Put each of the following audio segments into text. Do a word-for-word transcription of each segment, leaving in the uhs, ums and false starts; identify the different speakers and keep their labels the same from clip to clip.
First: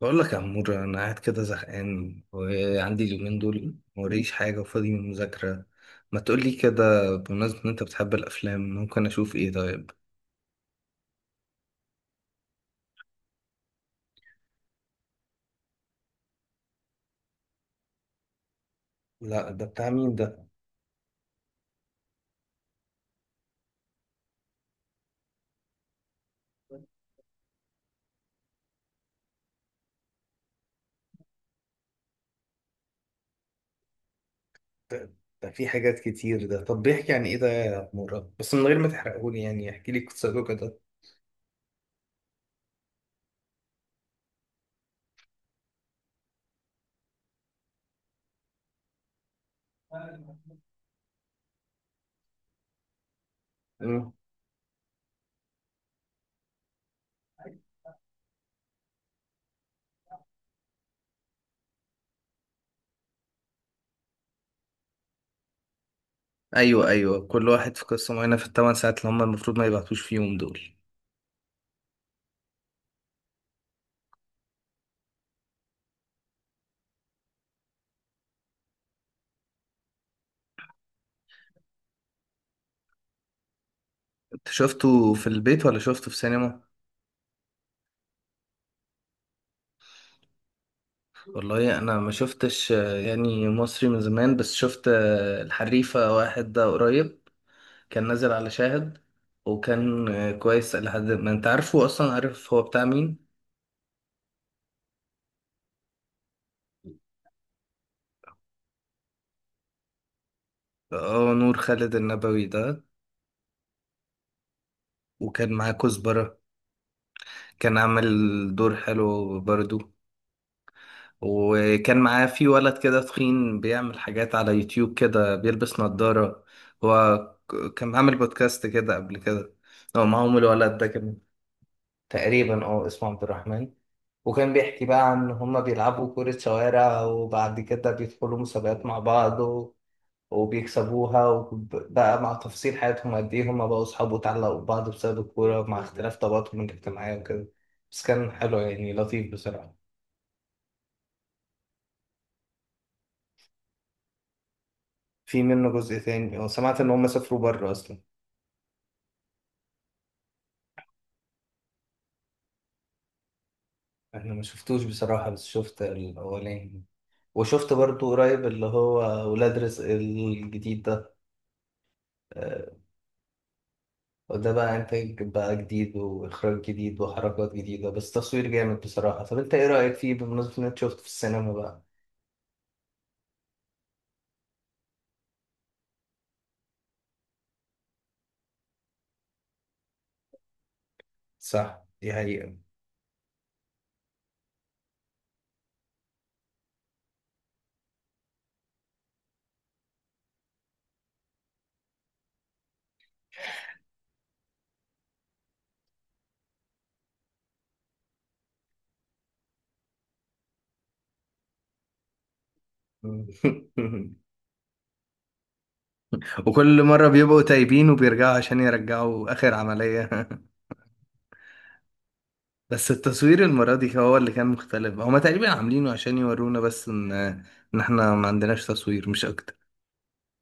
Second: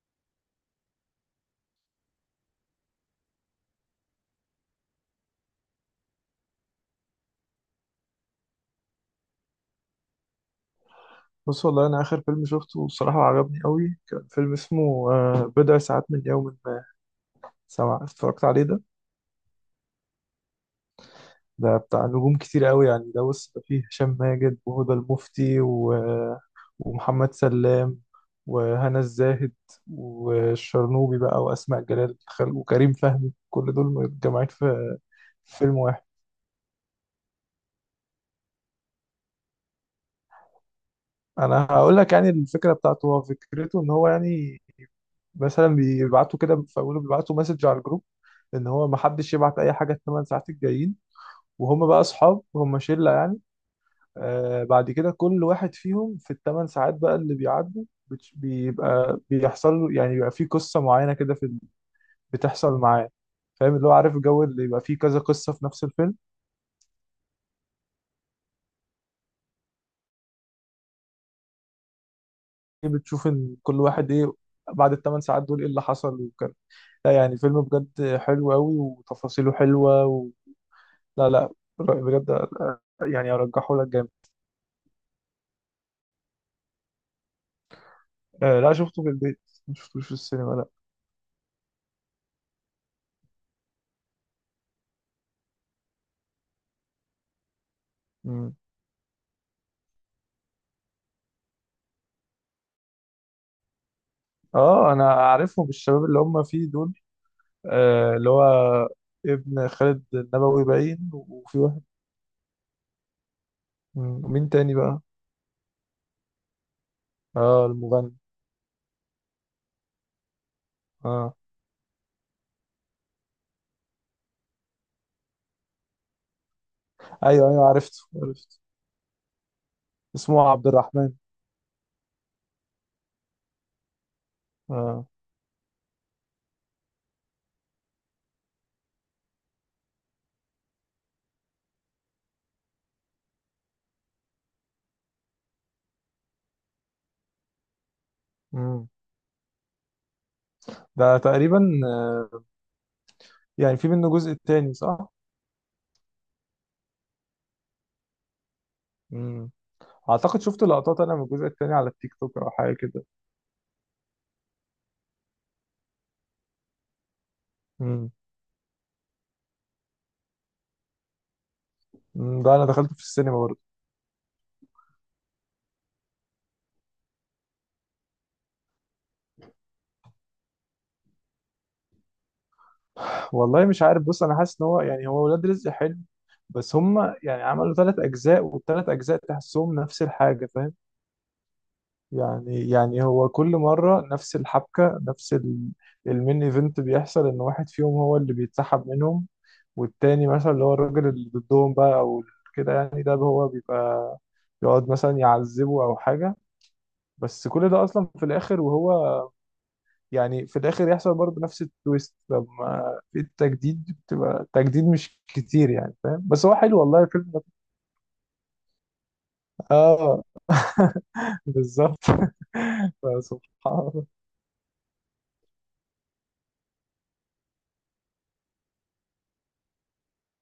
Speaker 1: بقول لك يا عمور، انا قاعد كده زهقان وعندي اليومين دول موريش حاجه وفاضي من المذاكره. ما تقول لي كده، بمناسبه ان انت بتحب الافلام، ممكن اشوف ايه طيب؟
Speaker 2: بص، والله انا اخر فيلم شفته بصراحه عجبني قوي. كان فيلم اسمه آه، بضع ساعات من يوم ما سمع. اتفرجت عليه ده؟
Speaker 1: لا، ده بتاع مين ده؟
Speaker 2: ده بتاع نجوم كتير قوي يعني، ده بص ده فيه هشام ماجد وهدى المفتي و... ومحمد سلام وهنا الزاهد والشرنوبي بقى واسماء جلال خل- وكريم فهمي، كل دول متجمعين في
Speaker 1: ده ده
Speaker 2: في
Speaker 1: في
Speaker 2: فيلم
Speaker 1: حاجات
Speaker 2: واحد.
Speaker 1: كتير ده. طب بيحكي عن ايه ده يا عمورة؟ بس من غير ما تحرقهولي يعني، احكي لي قصته كده.
Speaker 2: انا هقول لك يعني الفكره بتاعته، هو فكرته ان هو يعني مثلا بيبعتوا كده في اوله، بيبعتوا مسج على الجروب ان هو ما حدش يبعت اي حاجه الثمان ساعات الجايين، وهم بقى اصحاب، هم شله يعني.
Speaker 1: مم.
Speaker 2: آه بعد كده كل واحد فيهم في الثمان ساعات بقى اللي بيعدوا بتش- بيبقى بيحصل له، يعني بيبقى فيه قصه معينه كده في ال- بتحصل معاه. فاهم اللي هو؟ عارف الجو اللي يبقى فيه كذا قصه في نفس الفيلم،
Speaker 1: ايوه، ايوه، كل واحد في قصه معينه في الثمان ساعات اللي هم المفروض ما يبعتوش فيهم دول.
Speaker 2: إيه بتشوف ان كل واحد ايه بعد الثمان ساعات دول ايه اللي حصل وكده. لا يعني فيلم بجد حلو قوي وتفاصيله حلوه، لا لا بجد. آه، يعني ارجحه لك جامد.
Speaker 1: انت شفته في البيت ولا شفته في سينما؟
Speaker 2: آه لا شفته في البيت، ما شفتوش في السينما لا.
Speaker 1: والله انا ما شفتش آه، يعني مصري من زمان، بس شفت آه، الحريفة واحد ده قريب. كان نازل على
Speaker 2: مم.
Speaker 1: شاهد. وكان آه، كويس لحد ما، انت عارفه اصلا، عارف هو بتاع مين؟
Speaker 2: اه انا عارفهم الشباب اللي هم فيه دول. آه اللي هو ابن خالد النبوي باين،
Speaker 1: اه، نور
Speaker 2: وفي واحد.
Speaker 1: خالد النبوي ده.
Speaker 2: مم. ومين تاني بقى؟
Speaker 1: وكان معاه كزبرة.
Speaker 2: اه
Speaker 1: كان عامل
Speaker 2: المغني.
Speaker 1: دور حلو برضو.
Speaker 2: اه،
Speaker 1: وكان معاه في ولد كده تخين بيعمل حاجات على يوتيوب كده، بيلبس نظارة هو.
Speaker 2: ايوه ايوه
Speaker 1: ك- كان
Speaker 2: عرفته
Speaker 1: عامل
Speaker 2: عرفته.
Speaker 1: بودكاست كده قبل كده، هو معاهم
Speaker 2: اسمه عبد
Speaker 1: الولد ده،
Speaker 2: الرحمن.
Speaker 1: كان تقريبا، اه، اسمه عبد الرحمن. وكان بيحكي
Speaker 2: اه.
Speaker 1: بقى عن هما بيلعبوا كرة شوارع، وبعد كده بيدخلوا مسابقات مع بعض و- وبيكسبوها، وبقى مع تفاصيل حياتهم قد ايه هما بقوا صحاب واتعلقوا ببعض بسبب الكورة، مع اختلاف طبقاتهم الاجتماعية وكده. بس كان حلو
Speaker 2: مم.
Speaker 1: يعني، لطيف بصراحة.
Speaker 2: ده تقريبا آه يعني في منه جزء تاني صح؟
Speaker 1: في منه جزء تاني وسمعت ان هما سافروا بره اصلا.
Speaker 2: مم. اعتقد شفت لقطات انا من الجزء التاني على التيك توك او حاجه كده.
Speaker 1: انا ما شفتوش بصراحة، بس شفت الاولاني. وشفت برضو
Speaker 2: مم.
Speaker 1: قريب اللي هو، ولاد رزق الجديد ده.
Speaker 2: مم. ده انا
Speaker 1: آه،
Speaker 2: دخلته في السينما برضه.
Speaker 1: وده بقى انتاج بقى جديد واخراج جديد وحركات جديده، بس تصوير جامد بصراحه. طب انت ايه رايك فيه، بمناسبه ان انت شفته في السينما بقى؟
Speaker 2: والله مش عارف، بص انا حاسس ان هو يعني هو ولاد رزق حلو، بس هم يعني عملوا ثلاث اجزاء والثلاث اجزاء تحسهم نفس الحاجه فاهم.
Speaker 1: صح، دي حقيقة.
Speaker 2: يعني يعني هو كل مره نفس الحبكه، نفس ال- المين ايفنت بيحصل، ان واحد فيهم هو اللي بيتسحب منهم، والتاني مثلا اللي هو الراجل اللي ضدهم بقى او كده يعني، ده هو بيبقى يقعد مثلا يعذبه او حاجه. بس كل ده اصلا في الاخر وهو يعني في الاخر يحصل برضه نفس التويست، لما في التجديد بتبقى التجديد مش كتير يعني فاهم، بس هو حلو
Speaker 1: وكل
Speaker 2: والله
Speaker 1: مرة
Speaker 2: الفيلم
Speaker 1: بيبقوا
Speaker 2: ده.
Speaker 1: تايبين وبيرجعوا عشان يرجعوا آخر
Speaker 2: اه.
Speaker 1: عملية.
Speaker 2: بالظبط.
Speaker 1: بس التصوير المرة
Speaker 2: سبحان
Speaker 1: دي
Speaker 2: الله.
Speaker 1: هو اللي كان مختلف. هما تقريبا عاملينه عشان يورونا بس إن إن إحنا ما عندناش تصوير، مش أكتر.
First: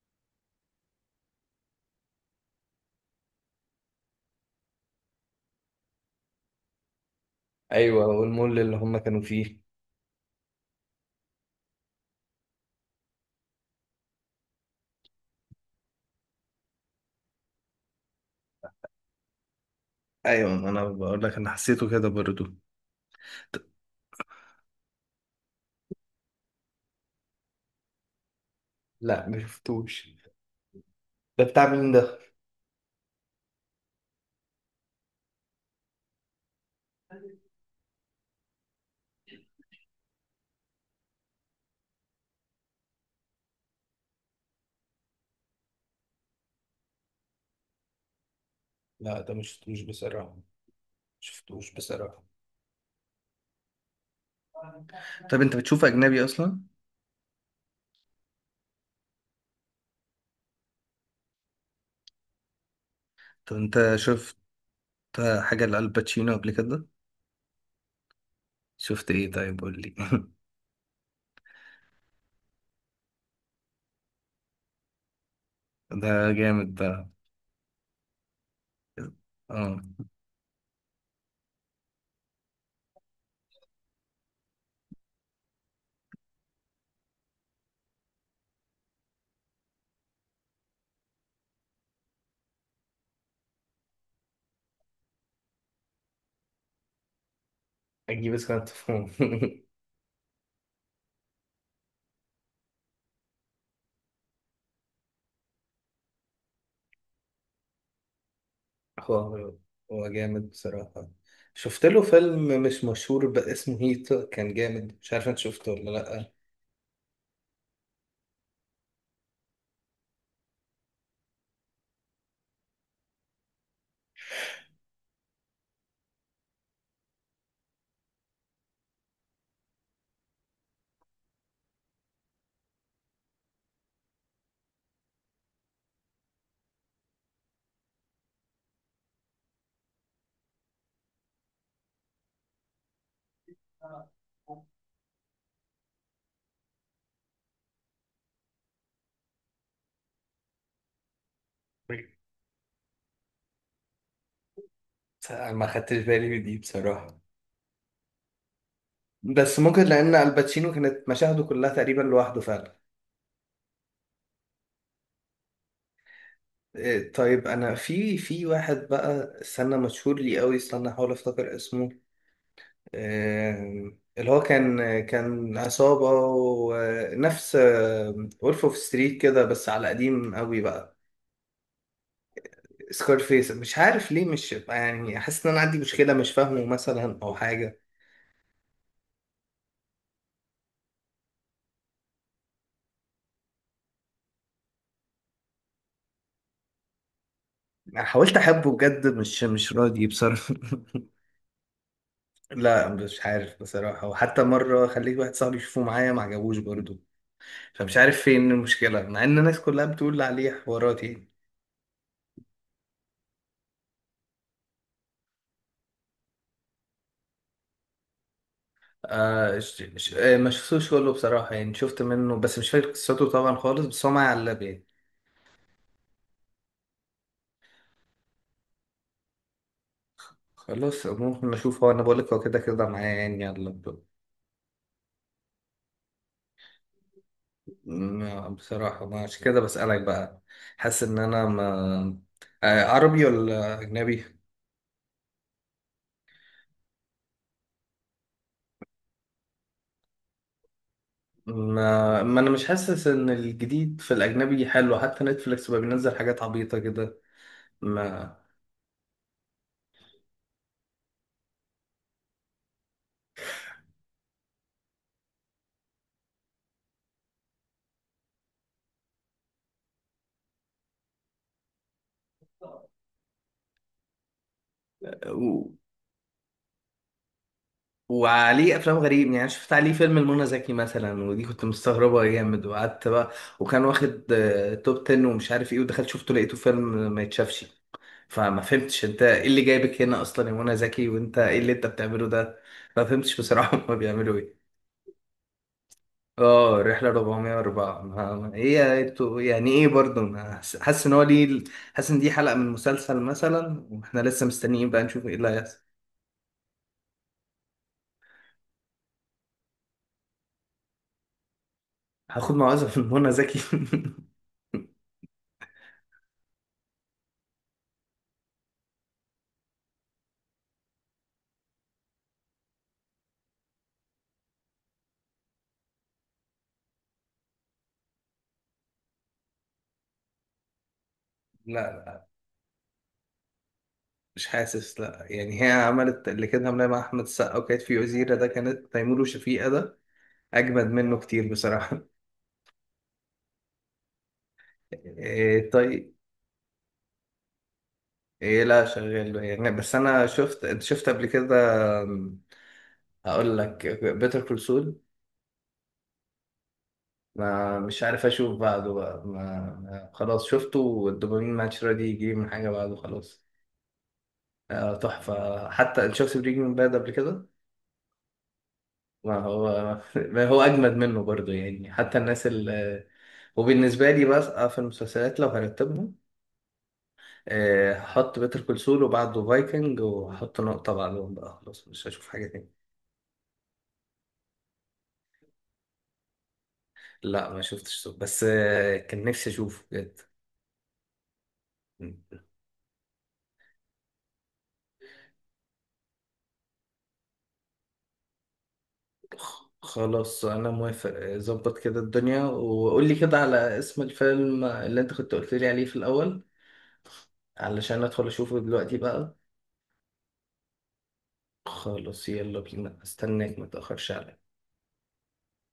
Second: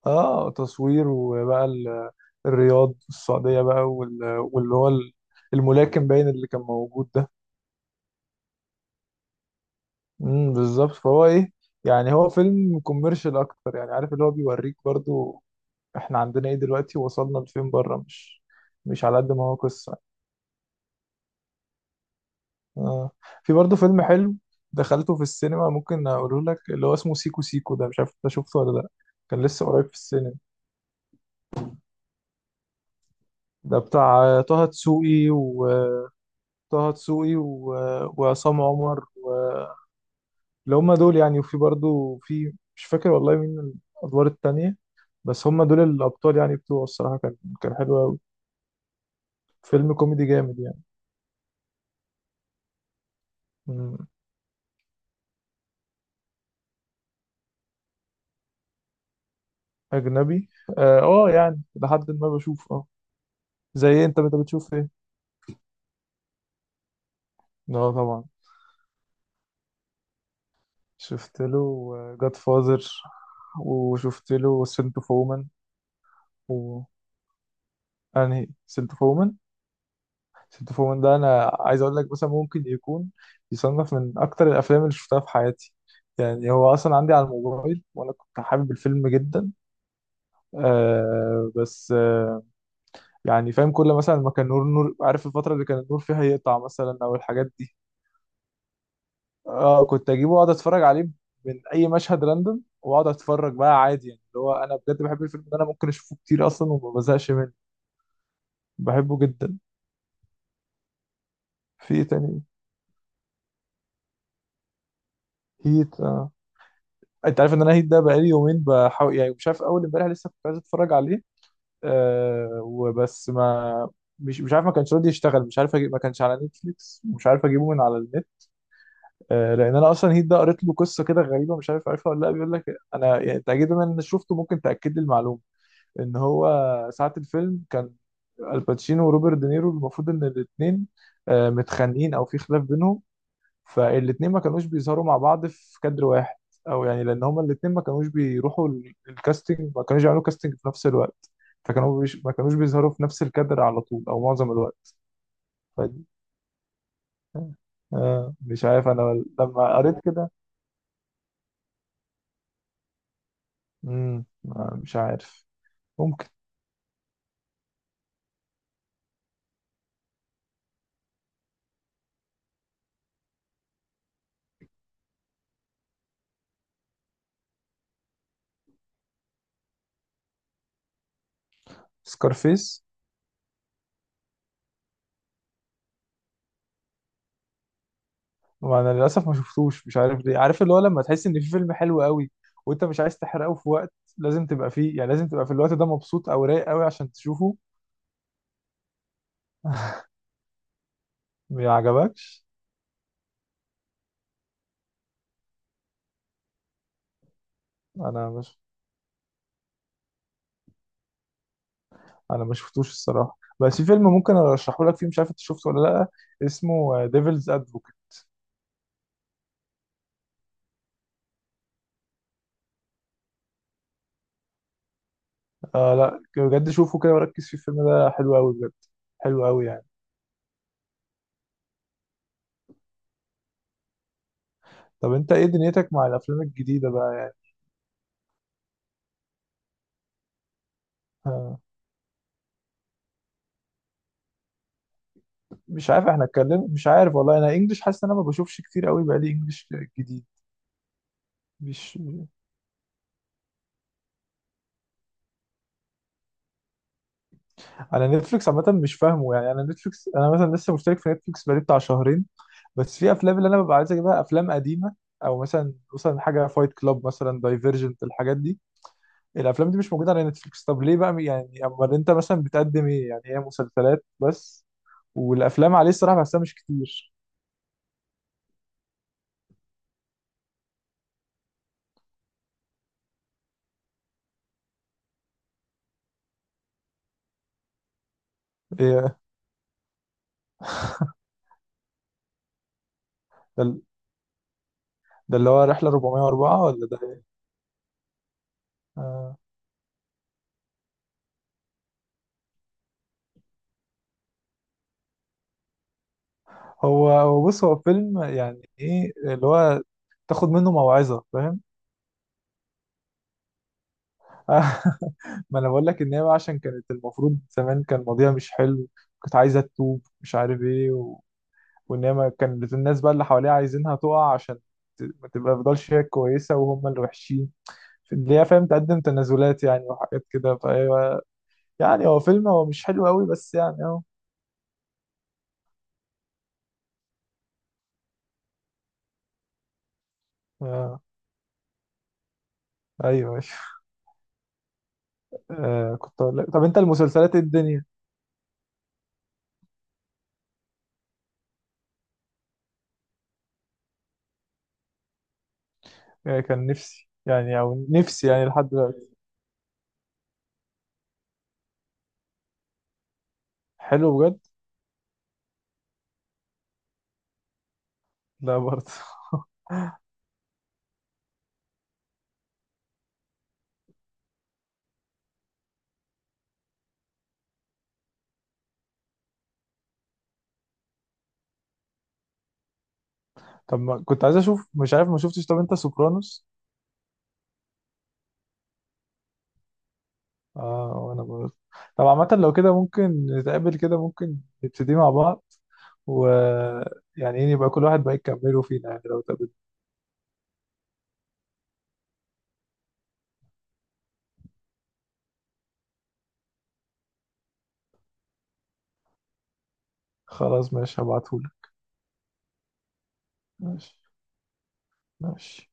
Speaker 2: اه تصوير، وبقى ال- الرياض السعودية بقى وال- واللي هو ال- الملاكم باين اللي كان موجود ده.
Speaker 1: ايوه، والمول اللي هم كانوا فيه.
Speaker 2: امم بالظبط. فهو ايه يعني؟ هو فيلم كوميرشال اكتر يعني، عارف اللي هو بيوريك برضو احنا عندنا ايه دلوقتي، وصلنا لفين بره، مش مش على قد ما هو قصة.
Speaker 1: أيوة، ما أنا بقول لك، أنا حسيته كده برضو.
Speaker 2: آه. في برضه فيلم حلو دخلته في السينما ممكن اقوله لك، اللي هو اسمه سيكو سيكو، ده مش عارف انت شفته ولا لا.
Speaker 1: لا،
Speaker 2: كان لسه قريب في
Speaker 1: مشفتوش.
Speaker 2: السينما.
Speaker 1: ده بتاع مين ده؟
Speaker 2: ده بتاع آه، طه دسوقي، وطه دسوقي و... وعصام عمر، اللي هم دول يعني، وفي برضه في مش فاكر والله مين الادوار التانية، بس هم دول الابطال يعني بتوعه. الصراحة كان كان حلو قوي.
Speaker 1: لا، ده مش شفتوش
Speaker 2: فيلم كوميدي
Speaker 1: بصراحة.
Speaker 2: جامد يعني.
Speaker 1: شفتوش بصراحة.
Speaker 2: مم.
Speaker 1: طب انت بتشوف اجنبي اصلا؟
Speaker 2: اجنبي؟ اه آه، يعني لحد ما بشوف اه.
Speaker 1: طب
Speaker 2: زي
Speaker 1: انت
Speaker 2: إيه؟ انت انت
Speaker 1: شفت
Speaker 2: بتشوف ايه؟
Speaker 1: حاجه لالباتشينو قبل كده؟
Speaker 2: اه طبعا.
Speaker 1: شفت ايه طيب، قول لي.
Speaker 2: شفت له جاد فازر، وشفت له سنت اوف وومن،
Speaker 1: ده جامد
Speaker 2: و
Speaker 1: ده.
Speaker 2: انهي؟ سنت اوف وومن.
Speaker 1: اه،
Speaker 2: سنت اوف وومن ده انا عايز اقول لك مثلا ممكن يكون يصنف من اكتر الافلام اللي شفتها في حياتي. يعني هو اصلا عندي على الموبايل، وانا كنت حابب الفيلم جدا. آه بس آه يعني فاهم، كل مثلا ما كان نور نور عارف الفتره اللي كان النور فيها يقطع مثلا او الحاجات دي،
Speaker 1: اجيب اسكان تفهم.
Speaker 2: اه كنت اجيبه واقعد اتفرج عليه من اي مشهد راندوم، واقعد اتفرج بقى عادي يعني. اللي هو انا بجد بحب الفيلم ده، انا ممكن اشوفه كتير اصلا وما بزهقش منه،
Speaker 1: هو
Speaker 2: بحبه جدا.
Speaker 1: هو جامد بصراحة. شفت
Speaker 2: في
Speaker 1: له
Speaker 2: ايه تاني؟
Speaker 1: فيلم مش مشهور بس، اسمه هيت، كان جامد. مش عارف انت شفته ولا
Speaker 2: هيت آه.
Speaker 1: لأ.
Speaker 2: انت عارف ان انا هيت ده بقالي يومين بحاول، يعني مش عارف، اول امبارح لسه كنت عايز اتفرج عليه. آه وبس ما مش مش عارف ما كانش راضي يشتغل، مش عارف أجيب، ما كانش على نتفليكس ومش عارف اجيبه من على النت. آه لان انا اصلا هيت ده قريت له قصه كده غريبه، مش عارف عارفها ولا لا، بيقول لك انا يعني، انت اكيد بما ان شفته ممكن تاكد لي المعلومه، ان هو ساعة الفيلم كان الباتشينو وروبرت دينيرو المفروض ان الاثنين متخانقين او في خلاف بينهم، فالاثنين ما كانوش بيظهروا مع بعض في كادر واحد، او يعني لان هما الاثنين ما كانوش بيروحوا ال- الكاستنج، ما كانوش يعملوا كاستنج في نفس الوقت،
Speaker 1: بس
Speaker 2: فكانوا بيش ما كانوش بيظهروا في نفس الكادر على طول او معظم الوقت.
Speaker 1: أنا ما خدتش
Speaker 2: فدي
Speaker 1: بالي من دي بصراحة.
Speaker 2: آه آه، مش عارف انا
Speaker 1: بس
Speaker 2: لما
Speaker 1: ممكن
Speaker 2: قريت
Speaker 1: لأن
Speaker 2: كده.
Speaker 1: الباتشينو كانت مشاهده كلها تقريبا لوحده فعلا.
Speaker 2: مم. آه، مش عارف، ممكن.
Speaker 1: إيه، طيب. انا في في واحد بقى، استنى، مشهور لي قوي، استنى احاول افتكر اسمه. آم، اللي هو كان كان عصابة ونفس وولف اوف ستريت كده، بس على قديم قوي بقى.
Speaker 2: سكارفيس.
Speaker 1: سكارفيس. مش عارف ليه، مش يعني، حاسس ان انا عندي مشكلة، مش فاهمه مثلا او حاجة.
Speaker 2: وانا للاسف ما شفتوش، مش عارف ليه، عارف اللي هو لما تحس ان في فيلم حلو قوي وانت مش عايز تحرقه، في وقت لازم تبقى فيه يعني، لازم تبقى في الوقت ده مبسوط او رايق قوي عشان تشوفه.
Speaker 1: انا حاولت احبه بجد، مش مش راضي بصراحة.
Speaker 2: ما عجبكش.
Speaker 1: لا، مش عارف بصراحة، وحتى مرة خليت واحد صاحبي يشوفه معايا، ما عجبوش برضه. فمش عارف
Speaker 2: انا
Speaker 1: فين
Speaker 2: مش
Speaker 1: المشكلة، مع ان الناس كلها بتقول عليه حواراتي.
Speaker 2: انا ما شفتوش الصراحه، بس في فيلم ممكن ارشحه لك فيه، مش عارف انت شفته ولا لا، اسمه ديفلز ادفوكيت.
Speaker 1: آه ش... ش... آه ما شفتوش كله بصراحة، يعني شفت منه بس مش فاكر قصته طبعا خالص، بس هو معايا على اللاب يعني.
Speaker 2: آه لا بجد شوفه كده وركز فيه، الفيلم ده حلو قوي بجد، حلو قوي يعني.
Speaker 1: خلاص، ممكن اشوف. هو انا بقولك هو كده كده معايا يعني على اللاب.
Speaker 2: طب انت ايه دنيتك مع الافلام الجديده بقى يعني؟
Speaker 1: م- بصراحة، ما عشان كده بسألك بقى. حاسس ان انا
Speaker 2: آه
Speaker 1: ما. آه، عربي ولا اجنبي؟
Speaker 2: مش عارف، احنا اتكلم مش عارف والله، انا انجلش حاسس ان انا ما بشوفش كتير قوي بقى لي انجلش جديد. مش.
Speaker 1: ما... ما انا مش حاسس ان الجديد في الاجنبي حلو، حتى نتفليكس بقى بينزل حاجات عبيطة كده.
Speaker 2: انا
Speaker 1: ما
Speaker 2: نتفليكس عامه مش فاهمه يعني، انا نتفليكس، انا مثلا لسه مشترك في نتفليكس بقالي بتاع شهرين، بس في افلام اللي انا ببقى عايز اجيبها افلام قديمه، او مثلا مثلا حاجه فايت كلاب مثلا، دايفرجنت، الحاجات دي، الافلام دي مش موجوده على نتفليكس. طب ليه بقى يعني، امال انت مثلا بتقدم ايه يعني؟ هي مسلسلات بس، والافلام عليه الصراحه بحسها مش كتير.
Speaker 1: وعليه افلام غريب يعني، شفت عليه فيلم المنى زكي مثلا، ودي كنت مستغربه جامد وقعدت بقى. وكان واخد آه، توب تن ومش عارف ايه، ودخلت شفته لقيته فيلم ما يتشافش. فما فهمتش
Speaker 2: إيه
Speaker 1: انت ايه اللي جايبك هنا اصلا يا منى زكي، وانت ايه اللي انت بتعمله ده. ما فهمتش بصراحه.
Speaker 2: ده,
Speaker 1: هما بيعملوا ايه؟
Speaker 2: ده اللي هو رحله اربعميه واربعه
Speaker 1: اه،
Speaker 2: ولا ده
Speaker 1: رحله
Speaker 2: إيه؟
Speaker 1: اربعميه واربعه. ما ما- هي
Speaker 2: آه،
Speaker 1: انتوا يعني ايه برضه، ما- حس- حاسس ان هو ليه. حاسس ان دي حلقه من مسلسل مثلا، واحنا لسه مستنيين بقى نشوف ايه اللي هيحصل.
Speaker 2: هو هو بص هو فيلم يعني ايه اللي هو تاخد منه موعظه فاهم.
Speaker 1: هاخد موعظه من منى زكي؟
Speaker 2: ما انا بقول لك ان هي بقى عشان كانت المفروض زمان كان ماضيها مش حلو، كانت عايزه تتوب مش عارف ايه و... وان هي ما كانت الناس بقى اللي حواليها عايزينها تقع عشان ت... ما تبقى تفضلش هي كويسه وهم اللي وحشين، اللي هي فاهم تقدم تنازلات يعني وحاجات كده فايوه. يعني
Speaker 1: لا،
Speaker 2: هو فيلم هو مش حلو قوي بس يعني اهو.
Speaker 1: مش حاسس. لا يعني، هي عملت اللي كانت عاملاه مع احمد السقا، وكانت في وزيره ده، كانت تيمور وشفيقة ده. اجمد
Speaker 2: آه.
Speaker 1: منه كتير بصراحه.
Speaker 2: ايوه ايوه.
Speaker 1: إيه
Speaker 2: آه.
Speaker 1: طيب.
Speaker 2: كنت اقول لك، طب انت المسلسلات إيه الدنيا؟
Speaker 1: إيه، لا شغال يعني، بس انا شفت، انت شفت قبل كده؟ أم، هقول لك بيتر كول سول.
Speaker 2: آه. كان نفسي يعني،
Speaker 1: ما
Speaker 2: او
Speaker 1: مش عارف
Speaker 2: نفسي يعني
Speaker 1: اشوف
Speaker 2: لحد
Speaker 1: بعده
Speaker 2: دلوقتي.
Speaker 1: بقى، ما ما- خلاص شفته والدوبامين ماتش راضي يجي من حاجه بعده خلاص.
Speaker 2: حلو بجد.
Speaker 1: آه، تحفه. حتى انت شفت بريكنج باد قبل كده؟
Speaker 2: لا برضه.
Speaker 1: ما هو ما هو اجمد منه برضو يعني. حتى الناس ال آه، وبالنسبه لي بقى في المسلسلات لو هرتبهم، آه، هحط بيتر كول سول وبعده فايكنج، وهحط نقطه بعدهم بقى خلاص، مش هشوف حاجه تاني.
Speaker 2: طب ما كنت عايز اشوف، مش عارف ما شفتش، طب انت سوبرانوس؟
Speaker 1: لا، ما شفتش سول، بس آه، كان نفسي اشوفه بجد.
Speaker 2: اه وانا برضه. طب عامة لو كده ممكن نتقابل كده، ممكن نبتدي مع بعض، و يعني ايه، يبقى كل واحد بقى يكمله فينا يعني لو تقابل.
Speaker 1: خ- خلاص انا موافق. آه، ظبط كده الدنيا، وقول لي كده على اسم الفيلم اللي انت كنت قلت لي عليه في الاول، علشان ادخل اشوفه دلوقتي بقى.
Speaker 2: خلاص ماشي هبعتهولك.
Speaker 1: خلاص، يلا بينا، استناك، ما
Speaker 2: ماشي
Speaker 1: تاخرش عليا.
Speaker 2: ماشي.